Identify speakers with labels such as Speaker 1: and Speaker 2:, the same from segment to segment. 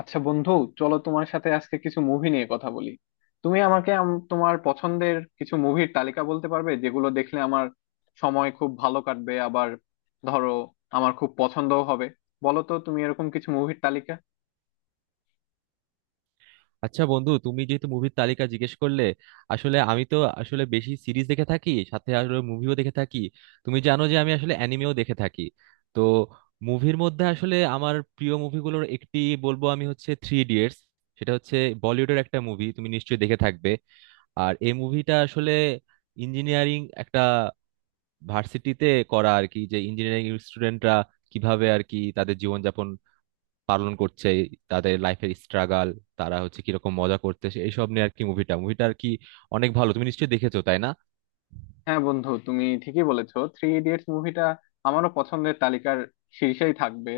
Speaker 1: আচ্ছা বন্ধু, চলো তোমার সাথে আজকে কিছু মুভি নিয়ে কথা বলি। তুমি আমাকে তোমার পছন্দের কিছু মুভির তালিকা বলতে পারবে, যেগুলো দেখলে আমার সময় খুব ভালো কাটবে, আবার ধরো আমার খুব পছন্দও হবে? বলো তো তুমি এরকম কিছু মুভির তালিকা।
Speaker 2: আচ্ছা বন্ধু, তুমি যেহেতু মুভির তালিকা জিজ্ঞেস করলে, আসলে আমি তো আসলে বেশি সিরিজ দেখে থাকি, সাথে আসলে মুভিও দেখে থাকি। তুমি জানো যে আমি আসলে অ্যানিমেও দেখে থাকি। তো মুভির মধ্যে আসলে আমার প্রিয় মুভিগুলোর একটি বলবো, আমি হচ্ছে থ্রি ইডিয়টস। সেটা হচ্ছে বলিউডের একটা মুভি, তুমি নিশ্চয়ই দেখে থাকবে। আর এই মুভিটা আসলে ইঞ্জিনিয়ারিং একটা ভার্সিটিতে করা আর কি, যে ইঞ্জিনিয়ারিং স্টুডেন্টরা কিভাবে আর কি তাদের জীবনযাপন পালন করছে, তাদের লাইফের স্ট্রাগল, তারা হচ্ছে কিরকম মজা করতেছে, এইসব নিয়ে আর কি। মুভিটা মুভিটা আর কি অনেক ভালো, তুমি নিশ্চয়ই দেখেছো, তাই না?
Speaker 1: হ্যাঁ বন্ধু, তুমি ঠিকই বলেছো, থ্রি ইডিয়টস মুভিটা আমারও পছন্দের তালিকার শীর্ষেই থাকবে।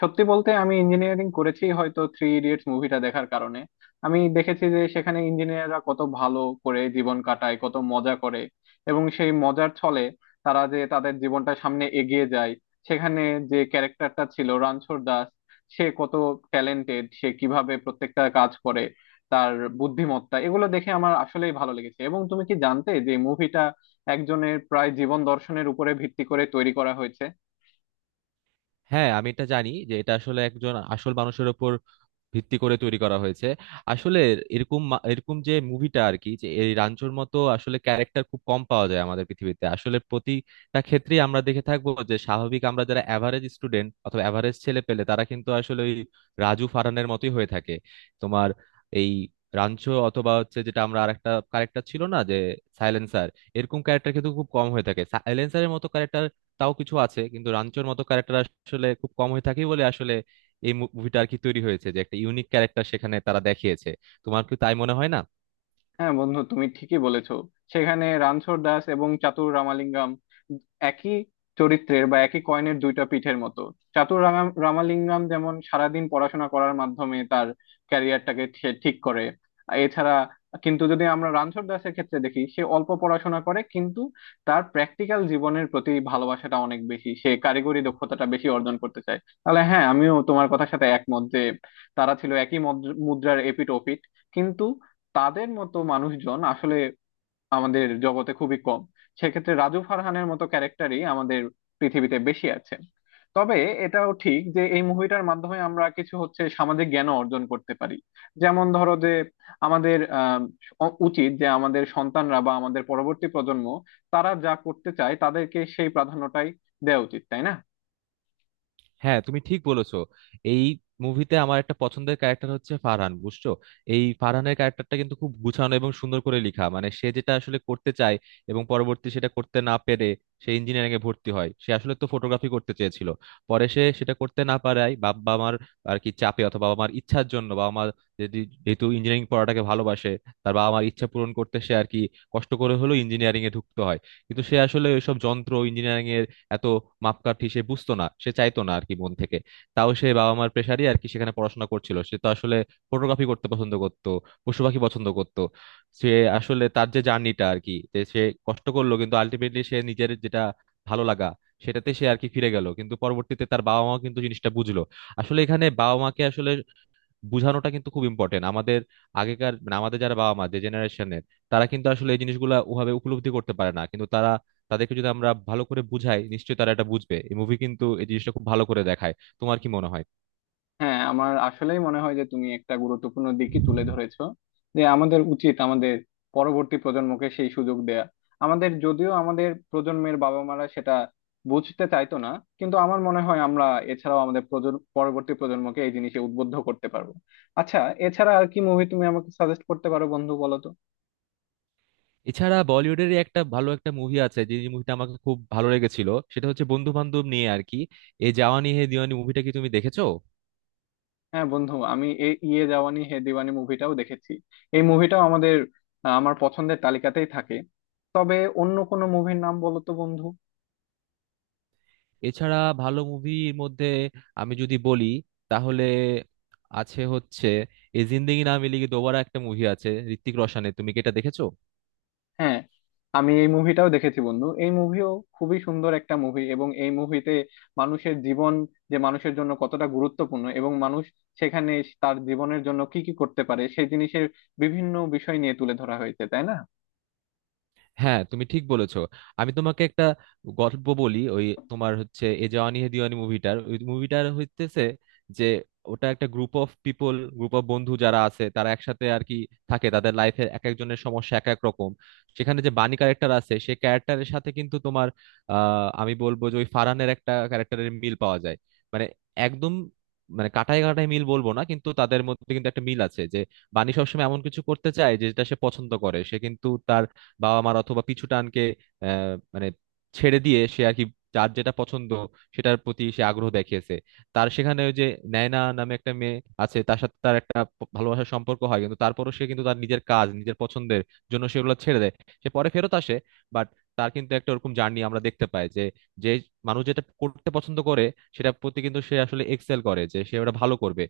Speaker 1: সত্যি বলতে, আমি ইঞ্জিনিয়ারিং করেছি হয়তো থ্রি ইডিয়টস মুভিটা দেখার কারণে। আমি দেখেছি যে সেখানে ইঞ্জিনিয়াররা কত ভালো করে জীবন কাটায়, কত মজা করে, এবং সেই মজার ছলে তারা যে তাদের জীবনটা সামনে এগিয়ে যায়। সেখানে যে ক্যারেক্টারটা ছিল রানছোড় দাস, সে কত ট্যালেন্টেড, সে কিভাবে প্রত্যেকটা কাজ করে, তার বুদ্ধিমত্তা, এগুলো দেখে আমার আসলেই ভালো লেগেছে। এবং তুমি কি জানতে যে মুভিটা একজনের প্রায় জীবন দর্শনের উপরে ভিত্তি করে তৈরি করা হয়েছে?
Speaker 2: হ্যাঁ, আমি এটা জানি যে এটা আসলে একজন আসল মানুষের ওপর ভিত্তি করে তৈরি করা হয়েছে। আসলে এরকম যে মুভিটা আর কি, যে এই রাঞ্চোর মতো আসলে ক্যারেক্টার খুব কম পাওয়া যায় আমাদের পৃথিবীতে। আসলে প্রতিটা ক্ষেত্রেই আমরা দেখে থাকবো যে স্বাভাবিক, আমরা যারা অ্যাভারেজ স্টুডেন্ট অথবা অ্যাভারেজ ছেলে পেলে, তারা কিন্তু আসলে ওই রাজু ফারানের মতোই হয়ে থাকে। তোমার এই রাঞ্চো অথবা হচ্ছে যেটা আমরা আরেকটা ক্যারেক্টার ছিল না, যে সাইলেন্সার, এরকম ক্যারেক্টার কিন্তু খুব কম হয়ে থাকে। সাইলেন্সারের মতো ক্যারেক্টার তাও কিছু আছে, কিন্তু রাঞ্চোর মতো ক্যারেক্টার আসলে খুব কম হয়ে থাকে বলে আসলে এই মুভিটা আর কি তৈরি হয়েছে, যে একটা ইউনিক ক্যারেক্টার সেখানে তারা দেখিয়েছে। তোমার কি তাই মনে হয় না?
Speaker 1: হ্যাঁ বন্ধু, তুমি ঠিকই বলেছো। সেখানে রানছোড় দাস এবং চাতুর রামালিঙ্গম একই চরিত্রের, বা একই কয়েনের দুইটা পিঠের মতো। চাতুর রামালিঙ্গম যেমন সারাদিন পড়াশোনা করার মাধ্যমে তার ক্যারিয়ারটাকে সে ঠিক করে, এছাড়া। কিন্তু যদি আমরা রানছোড় দাসের ক্ষেত্রে দেখি, সে অল্প পড়াশোনা করে, কিন্তু তার প্র্যাকটিক্যাল জীবনের প্রতি ভালোবাসাটা অনেক বেশি, সে কারিগরি দক্ষতাটা বেশি অর্জন করতে চায়। তাহলে হ্যাঁ, আমিও তোমার কথার সাথে একমত যে তারা ছিল একই মুদ্রার এপিঠ ওপিঠ। কিন্তু তাদের মতো মানুষজন আসলে আমাদের জগতে খুবই কম, সেক্ষেত্রে রাজু ফারহানের মতো ক্যারেক্টারই আমাদের পৃথিবীতে বেশি আছে। তবে এটাও ঠিক যে এই মুভিটার মাধ্যমে আমরা কিছু হচ্ছে সামাজিক জ্ঞান অর্জন করতে পারি। যেমন ধরো যে আমাদের উচিত যে আমাদের সন্তানরা বা আমাদের পরবর্তী প্রজন্ম, তারা যা করতে চায়, তাদেরকে সেই প্রাধান্যটাই দেওয়া উচিত, তাই না?
Speaker 2: হ্যাঁ তুমি ঠিক বলেছো। এই মুভিতে আমার একটা পছন্দের ক্যারেক্টার হচ্ছে ফারহান, বুঝছো? এই ফারহানের ক্যারেক্টারটা কিন্তু খুব গুছানো এবং সুন্দর করে লেখা। মানে সে যেটা আসলে করতে চায় এবং পরবর্তী সেটা করতে না পেরে সে ইঞ্জিনিয়ারিং এ ভর্তি হয়। সে আসলে তো ফটোগ্রাফি করতে চেয়েছিল, পরে সে সেটা করতে না পারায় বাবা মার আর কি চাপে, অথবা বাবা মার ইচ্ছার জন্য, বাবা মা যদি, যেহেতু ইঞ্জিনিয়ারিং পড়াটাকে ভালোবাসে, তার বাবা মার ইচ্ছা পূরণ করতে সে আর কি কষ্ট করে হলেও ইঞ্জিনিয়ারিং এ ঢুকতে হয়। কিন্তু সে আসলে ওইসব যন্ত্র ইঞ্জিনিয়ারিং, এত মাপকাঠি সে বুঝতো না, সে চাইতো না আর কি মন থেকে। তাও সে বাবা মার প্রেশারই আর কি সেখানে পড়াশোনা করছিল। সে তো আসলে ফটোগ্রাফি করতে পছন্দ করতো, পশু পাখি পছন্দ করতো। সে আসলে তার যে জার্নিটা আর কি, যে সে কষ্ট করলো, কিন্তু আলটিমেটলি সে নিজের যেটা ভালো লাগা, সেটাতে সে আর কি ফিরে গেল। কিন্তু পরবর্তীতে তার বাবা মা কিন্তু জিনিসটা বুঝলো। আসলে এখানে বাবা মাকে আসলে বুঝানোটা কিন্তু খুব ইম্পর্টেন্ট। আমাদের আগেকার, মানে আমাদের যারা বাবা মা, যে জেনারেশনের, তারা কিন্তু আসলে এই জিনিসগুলো ওভাবে উপলব্ধি করতে পারে না, কিন্তু তারা, তাদেরকে যদি আমরা ভালো করে বুঝাই, নিশ্চয়ই তারা এটা বুঝবে। এই মুভি কিন্তু এই জিনিসটা খুব ভালো করে দেখায়। তোমার কি মনে হয়?
Speaker 1: হ্যাঁ, আমার আসলেই মনে হয় যে তুমি একটা গুরুত্বপূর্ণ দিকই তুলে ধরেছো, যে আমাদের উচিত আমাদের পরবর্তী প্রজন্মকে সেই সুযোগ দেয়া। আমাদের, যদিও আমাদের প্রজন্মের বাবা মারা সেটা বুঝতে চাইতো না, কিন্তু আমার মনে হয় আমরা, এছাড়াও আমাদের প্রজন্ম, পরবর্তী প্রজন্মকে এই জিনিসে উদ্বুদ্ধ করতে পারবো। আচ্ছা, এছাড়া আর কি মুভি তুমি আমাকে সাজেস্ট করতে পারো বন্ধু, বলো তো?
Speaker 2: এছাড়া বলিউডের একটা ভালো একটা মুভি আছে, যে মুভিটা আমাকে খুব ভালো লেগেছিল, সেটা হচ্ছে বন্ধু বান্ধব নিয়ে আর কি, এই জাওয়ানি হে দিওয়ানি মুভিটা কি তুমি দেখেছো?
Speaker 1: হ্যাঁ বন্ধু, আমি এই ইয়ে জাওয়ানি হে দিওয়ানি মুভিটাও দেখেছি। এই মুভিটাও আমাদের, আমার পছন্দের তালিকাতেই থাকে। তবে অন্য কোনো মুভির নাম বলো তো বন্ধু।
Speaker 2: এছাড়া ভালো মুভির মধ্যে আমি যদি বলি, তাহলে আছে হচ্ছে এই জিন্দেগি না মিলেগি দোবারা, একটা মুভি আছে ঋত্বিক রোশনের, তুমি কি এটা দেখেছো?
Speaker 1: হ্যাঁ, আমি এই মুভিটাও দেখেছি বন্ধু। এই মুভিও খুবই সুন্দর একটা মুভি, এবং এই মুভিতে মানুষের জীবন যে মানুষের জন্য কতটা গুরুত্বপূর্ণ, এবং মানুষ সেখানে তার জীবনের জন্য কি কি করতে পারে, সেই জিনিসের বিভিন্ন বিষয় নিয়ে তুলে ধরা হয়েছে, তাই না?
Speaker 2: হ্যাঁ তুমি ঠিক বলেছো। আমি তোমাকে একটা গল্প বলি। ওই তোমার হচ্ছে এ জাওয়ানি হে দিওয়ানি মুভিটার, ওই মুভিটার হইতেছে যে ওটা একটা group of people, group of বন্ধু যারা আছে, তারা একসাথে আর কি থাকে। তাদের লাইফের এক একজনের সমস্যা এক এক রকম। সেখানে যে বানি ক্যারেক্টার আছে, সেই ক্যারেক্টারের সাথে কিন্তু তোমার, আমি বলবো যে ওই ফারহানের একটা ক্যারেক্টারের মিল পাওয়া যায়। মানে একদম, মানে কাটায় কাটায় মিল বলবো না, কিন্তু তাদের মধ্যে কিন্তু একটা মিল আছে, যে বানি সবসময় এমন কিছু করতে চায় যেটা সে পছন্দ করে। সে কিন্তু তার বাবা মার অথবা পিছু টানকে মানে ছেড়ে দিয়ে সে আর কি যার যেটা পছন্দ সেটার প্রতি সে আগ্রহ দেখিয়েছে। তার সেখানে ওই যে নায়না নামে একটা মেয়ে আছে, তার সাথে তার একটা ভালোবাসার সম্পর্ক হয়, কিন্তু তারপরও সে কিন্তু তার নিজের কাজ, নিজের পছন্দের জন্য সেগুলো ছেড়ে দেয়। সে পরে ফেরত আসে। বাট তার কিন্তু একটা ওরকম জার্নি আমরা দেখতে পাই, যে, যে মানুষ যেটা করতে পছন্দ করে সেটার প্রতি কিন্তু সে আসলে এক্সেল করে, যে সে ওটা ভালো করবে।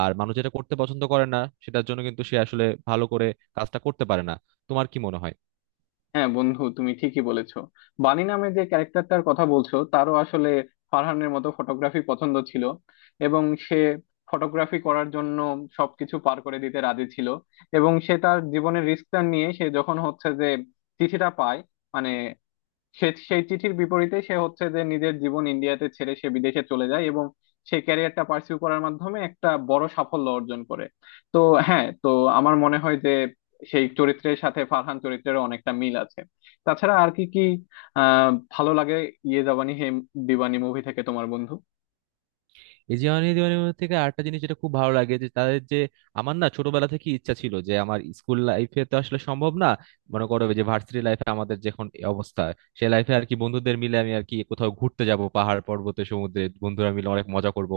Speaker 2: আর মানুষ যেটা করতে পছন্দ করে না, সেটার জন্য কিন্তু সে আসলে ভালো করে কাজটা করতে পারে না। তোমার কি মনে হয়?
Speaker 1: হ্যাঁ বন্ধু, তুমি ঠিকই বলেছো। বানি নামে যে ক্যারেক্টারটার কথা বলছো, তারও আসলে ফারহানের মতো ফটোগ্রাফি পছন্দ ছিল, এবং সে ফটোগ্রাফি করার জন্য সবকিছু পার করে দিতে রাজি ছিল। এবং সে তার জীবনের রিস্কটা নিয়ে, সে যখন হচ্ছে যে চিঠিটা পায়, মানে সে সেই চিঠির বিপরীতে সে হচ্ছে যে নিজের জীবন ইন্ডিয়াতে ছেড়ে সে বিদেশে চলে যায়, এবং সে ক্যারিয়ারটা পার্সিউ করার মাধ্যমে একটা বড় সাফল্য অর্জন করে। তো হ্যাঁ, তো আমার মনে হয় যে সেই চরিত্রের সাথে ফারহান চরিত্রেরও অনেকটা মিল আছে। তাছাড়া আর কি কি ভালো লাগে ইয়ে জাবানি হে দিওয়ানি মুভি থেকে, তোমার বন্ধু?
Speaker 2: এই জিওনি দিওয়ানি থেকে আরেকটা জিনিস যেটা খুব ভালো লাগে, যে তাদের যে, আমার না ছোটবেলা থেকে ইচ্ছা ছিল যে আমার স্কুল লাইফে তো আসলে সম্ভব না, মনে করো যে ভার্সিটি লাইফে আমাদের যখন এই অবস্থা, সে লাইফে আর কি বন্ধুদের মিলে আমি আর কি কোথাও ঘুরতে যাব, পাহাড় পর্বতে, সমুদ্রে, বন্ধুরা মিলে অনেক মজা করব,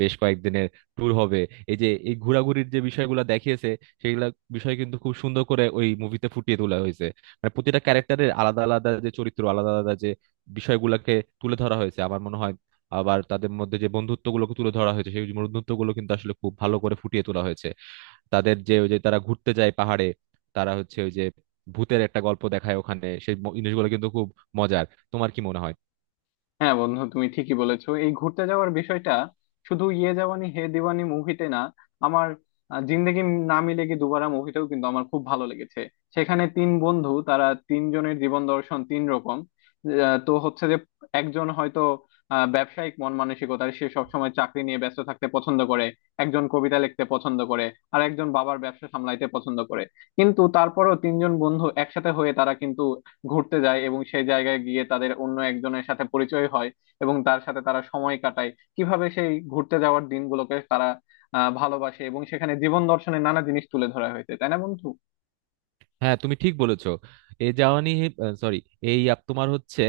Speaker 2: বেশ কয়েকদিনের ট্যুর হবে। এই যে এই ঘোরাঘুরির যে বিষয়গুলো দেখিয়েছে, সেগুলা বিষয় কিন্তু খুব সুন্দর করে ওই মুভিতে ফুটিয়ে তোলা হয়েছে। মানে প্রতিটা ক্যারেক্টারের আলাদা আলাদা যে চরিত্র, আলাদা আলাদা যে বিষয়গুলোকে তুলে ধরা হয়েছে, আমার মনে হয়। আবার তাদের মধ্যে যে বন্ধুত্বগুলোকে তুলে ধরা হয়েছে, সেই বন্ধুত্বগুলো কিন্তু আসলে খুব ভালো করে ফুটিয়ে তোলা হয়েছে। তাদের যে ওই যে তারা ঘুরতে যায় পাহাড়ে, তারা হচ্ছে ওই যে ভূতের একটা গল্প দেখায় ওখানে, সেই জিনিসগুলো কিন্তু খুব মজার। তোমার কি মনে হয়?
Speaker 1: হ্যাঁ বন্ধু, তুমি ঠিকই বলেছো। এই ঘুরতে যাওয়ার বিষয়টা শুধু ইয়ে জাওয়ানি হে দিওয়ানি মুভিতে না, আমার জিন্দেগি না মিলেগি দুবারা মুভিটাও কিন্তু আমার খুব ভালো লেগেছে। সেখানে তিন বন্ধু, তারা তিনজনের জীবন দর্শন তিন রকম। তো হচ্ছে যে একজন হয়তো ব্যবসায়িক মন মানসিকতার, সে সবসময় চাকরি নিয়ে ব্যস্ত থাকতে পছন্দ করে। একজন কবিতা লিখতে পছন্দ করে। আর একজন বাবার ব্যবসা সামলাইতে পছন্দ করে। কিন্তু তারপরও তিনজন বন্ধু একসাথে হয়ে তারা কিন্তু ঘুরতে যায়, এবং সেই জায়গায় গিয়ে তাদের অন্য একজনের সাথে পরিচয় হয়, এবং তার সাথে তারা সময় কাটায়। কিভাবে সেই ঘুরতে যাওয়ার দিনগুলোকে তারা ভালোবাসে, এবং সেখানে জীবন দর্শনের নানা জিনিস তুলে ধরা হয়েছে, তাই না বন্ধু?
Speaker 2: হ্যাঁ তুমি ঠিক বলেছো। এ জাওয়ানি, সরি, এই আপ তোমার হচ্ছে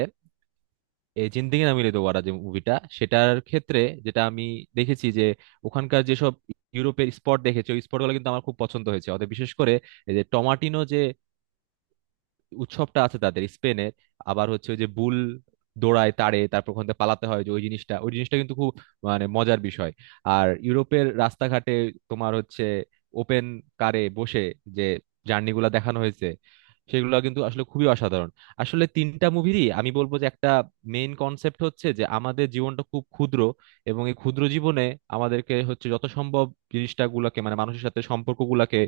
Speaker 2: এই জিন্দেগি না মিলে দোবারা, যে মুভিটা, সেটার ক্ষেত্রে যেটা আমি দেখেছি যে ওখানকার যেসব ইউরোপের স্পট দেখেছি, ওই স্পটগুলো কিন্তু আমার খুব পছন্দ হয়েছে। অতএব বিশেষ করে এই যে টমাটিনো যে উৎসবটা আছে তাদের স্পেনের, আবার হচ্ছে ওই যে বুল দৌড়ায় তারে তারপর ওখান থেকে পালাতে হয়, যে ওই জিনিসটা, ওই জিনিসটা কিন্তু খুব, মানে, মজার বিষয়। আর ইউরোপের রাস্তাঘাটে তোমার হচ্ছে ওপেন কারে বসে যে জার্নি গুলা দেখানো হয়েছে, সেগুলো কিন্তু আসলে খুবই অসাধারণ। আসলে তিনটা মুভিরই আমি বলবো যে একটা মেইন কনসেপ্ট হচ্ছে যে আমাদের জীবনটা খুব ক্ষুদ্র, এবং এই ক্ষুদ্র জীবনে আমাদেরকে হচ্ছে যত সম্ভব জিনিসটা গুলাকে, মানে মানুষের সাথে সম্পর্ক গুলাকে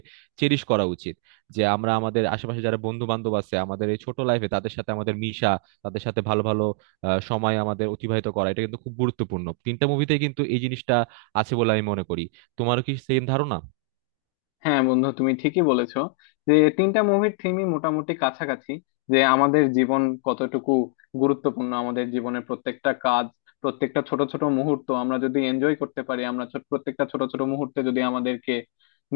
Speaker 2: চেরিশ করা উচিত। যে আমরা আমাদের আশেপাশে যারা বন্ধু বান্ধব আছে আমাদের এই ছোট লাইফে, তাদের সাথে আমাদের মিশা, তাদের সাথে ভালো ভালো সময় আমাদের অতিবাহিত করা, এটা কিন্তু খুব গুরুত্বপূর্ণ। তিনটা মুভিতে কিন্তু এই জিনিসটা আছে বলে আমি মনে করি। তোমারও কি সেম ধারণা?
Speaker 1: হ্যাঁ বন্ধু, তুমি ঠিকই বলেছো যে তিনটা মুভির থিমই মোটামুটি কাছাকাছি। যে আমাদের জীবন কতটুকু গুরুত্বপূর্ণ, আমাদের জীবনের প্রত্যেকটা কাজ, প্রত্যেকটা ছোট ছোট মুহূর্ত আমরা যদি এনজয় করতে পারি, আমরা প্রত্যেকটা ছোট ছোট মুহূর্তে যদি আমাদেরকে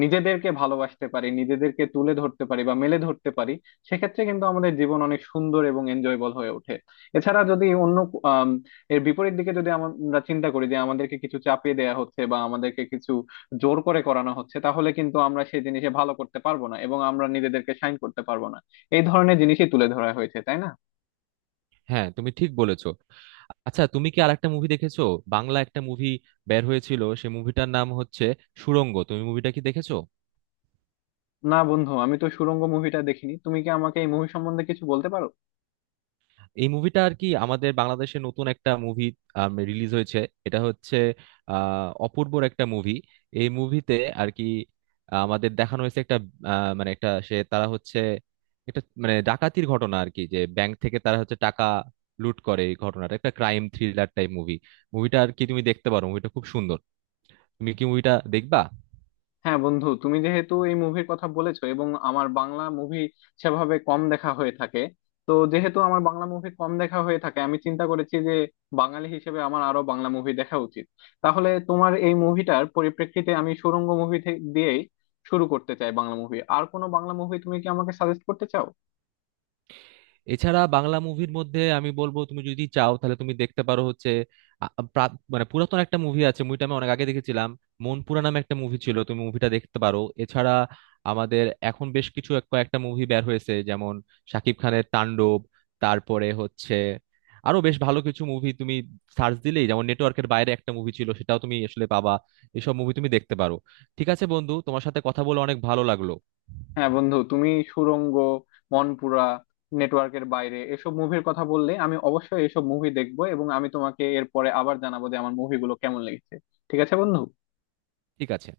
Speaker 1: নিজেদেরকে ভালোবাসতে পারি, নিজেদেরকে তুলে ধরতে পারি বা মেলে ধরতে পারি, সেক্ষেত্রে কিন্তু আমাদের জীবন অনেক সুন্দর এবং এনজয়েবল হয়ে ওঠে। এছাড়া যদি অন্য, আম, এর বিপরীত দিকে যদি আমরা চিন্তা করি যে আমাদেরকে কিছু চাপিয়ে দেওয়া হচ্ছে বা আমাদেরকে কিছু জোর করে করানো হচ্ছে, তাহলে কিন্তু আমরা সেই জিনিসে ভালো করতে পারবো না, এবং আমরা নিজেদেরকে সাইন করতে পারবো না। এই ধরনের জিনিসই তুলে ধরা হয়েছে, তাই না?
Speaker 2: হ্যাঁ তুমি ঠিক বলেছো। আচ্ছা তুমি কি আরেকটা মুভি দেখেছো? বাংলা একটা মুভি বের হয়েছিল, সে মুভিটার নাম হচ্ছে সুড়ঙ্গ, তুমি মুভিটা কি দেখেছো?
Speaker 1: না বন্ধু, আমি তো সুড়ঙ্গ মুভিটা দেখিনি। তুমি কি আমাকে এই মুভি সম্বন্ধে কিছু বলতে পারো?
Speaker 2: এই মুভিটা আর কি আমাদের বাংলাদেশে নতুন একটা মুভি রিলিজ হয়েছে। এটা হচ্ছে অপূর্বর একটা মুভি। এই মুভিতে আর কি আমাদের দেখানো হয়েছে একটা, মানে, একটা, সে তারা হচ্ছে একটা, মানে, ডাকাতির ঘটনা আর কি, যে ব্যাংক থেকে তারা হচ্ছে টাকা লুট করে। এই ঘটনাটা একটা ক্রাইম থ্রিলার টাইপ মুভি, মুভিটা আর কি তুমি দেখতে পারো, মুভিটা খুব সুন্দর। তুমি কি মুভিটা দেখবা?
Speaker 1: হ্যাঁ বন্ধু, তুমি যেহেতু এই মুভির কথা বলেছো, এবং আমার বাংলা মুভি সেভাবে কম দেখা হয়ে থাকে, তো যেহেতু আমার বাংলা মুভি কম দেখা হয়ে থাকে, আমি চিন্তা করেছি যে বাঙালি হিসেবে আমার আরো বাংলা মুভি দেখা উচিত। তাহলে তোমার এই মুভিটার পরিপ্রেক্ষিতে আমি সুড়ঙ্গ মুভি দিয়েই শুরু করতে চাই বাংলা মুভি। আর কোনো বাংলা মুভি তুমি কি আমাকে সাজেস্ট করতে চাও?
Speaker 2: এছাড়া বাংলা মুভির মধ্যে আমি বলবো, তুমি যদি চাও তাহলে তুমি দেখতে পারো হচ্ছে মানে পুরাতন একটা মুভি আছে, মুভিটা আমি অনেক আগে দেখেছিলাম, মনপুরা নামে একটা মুভি ছিল, তুমি মুভিটা দেখতে পারো। এছাড়া আমাদের এখন বেশ কিছু কয়েকটা মুভি বের হয়েছে যেমন শাকিব খানের তাণ্ডব, তারপরে হচ্ছে আরো বেশ ভালো কিছু মুভি তুমি সার্চ দিলেই, যেমন নেটওয়ার্কের বাইরে একটা মুভি ছিল, সেটাও তুমি আসলে পাবা। এসব মুভি তুমি দেখতে পারো। ঠিক আছে বন্ধু, তোমার সাথে কথা বলে অনেক ভালো লাগলো।
Speaker 1: হ্যাঁ বন্ধু, তুমি সুড়ঙ্গ, মনপুরা, নেটওয়ার্কের বাইরে এসব মুভির কথা বললে, আমি অবশ্যই এসব মুভি দেখবো, এবং আমি তোমাকে এরপরে আবার জানাবো যে আমার মুভিগুলো কেমন লেগেছে। ঠিক আছে বন্ধু।
Speaker 2: ঠিক আছে।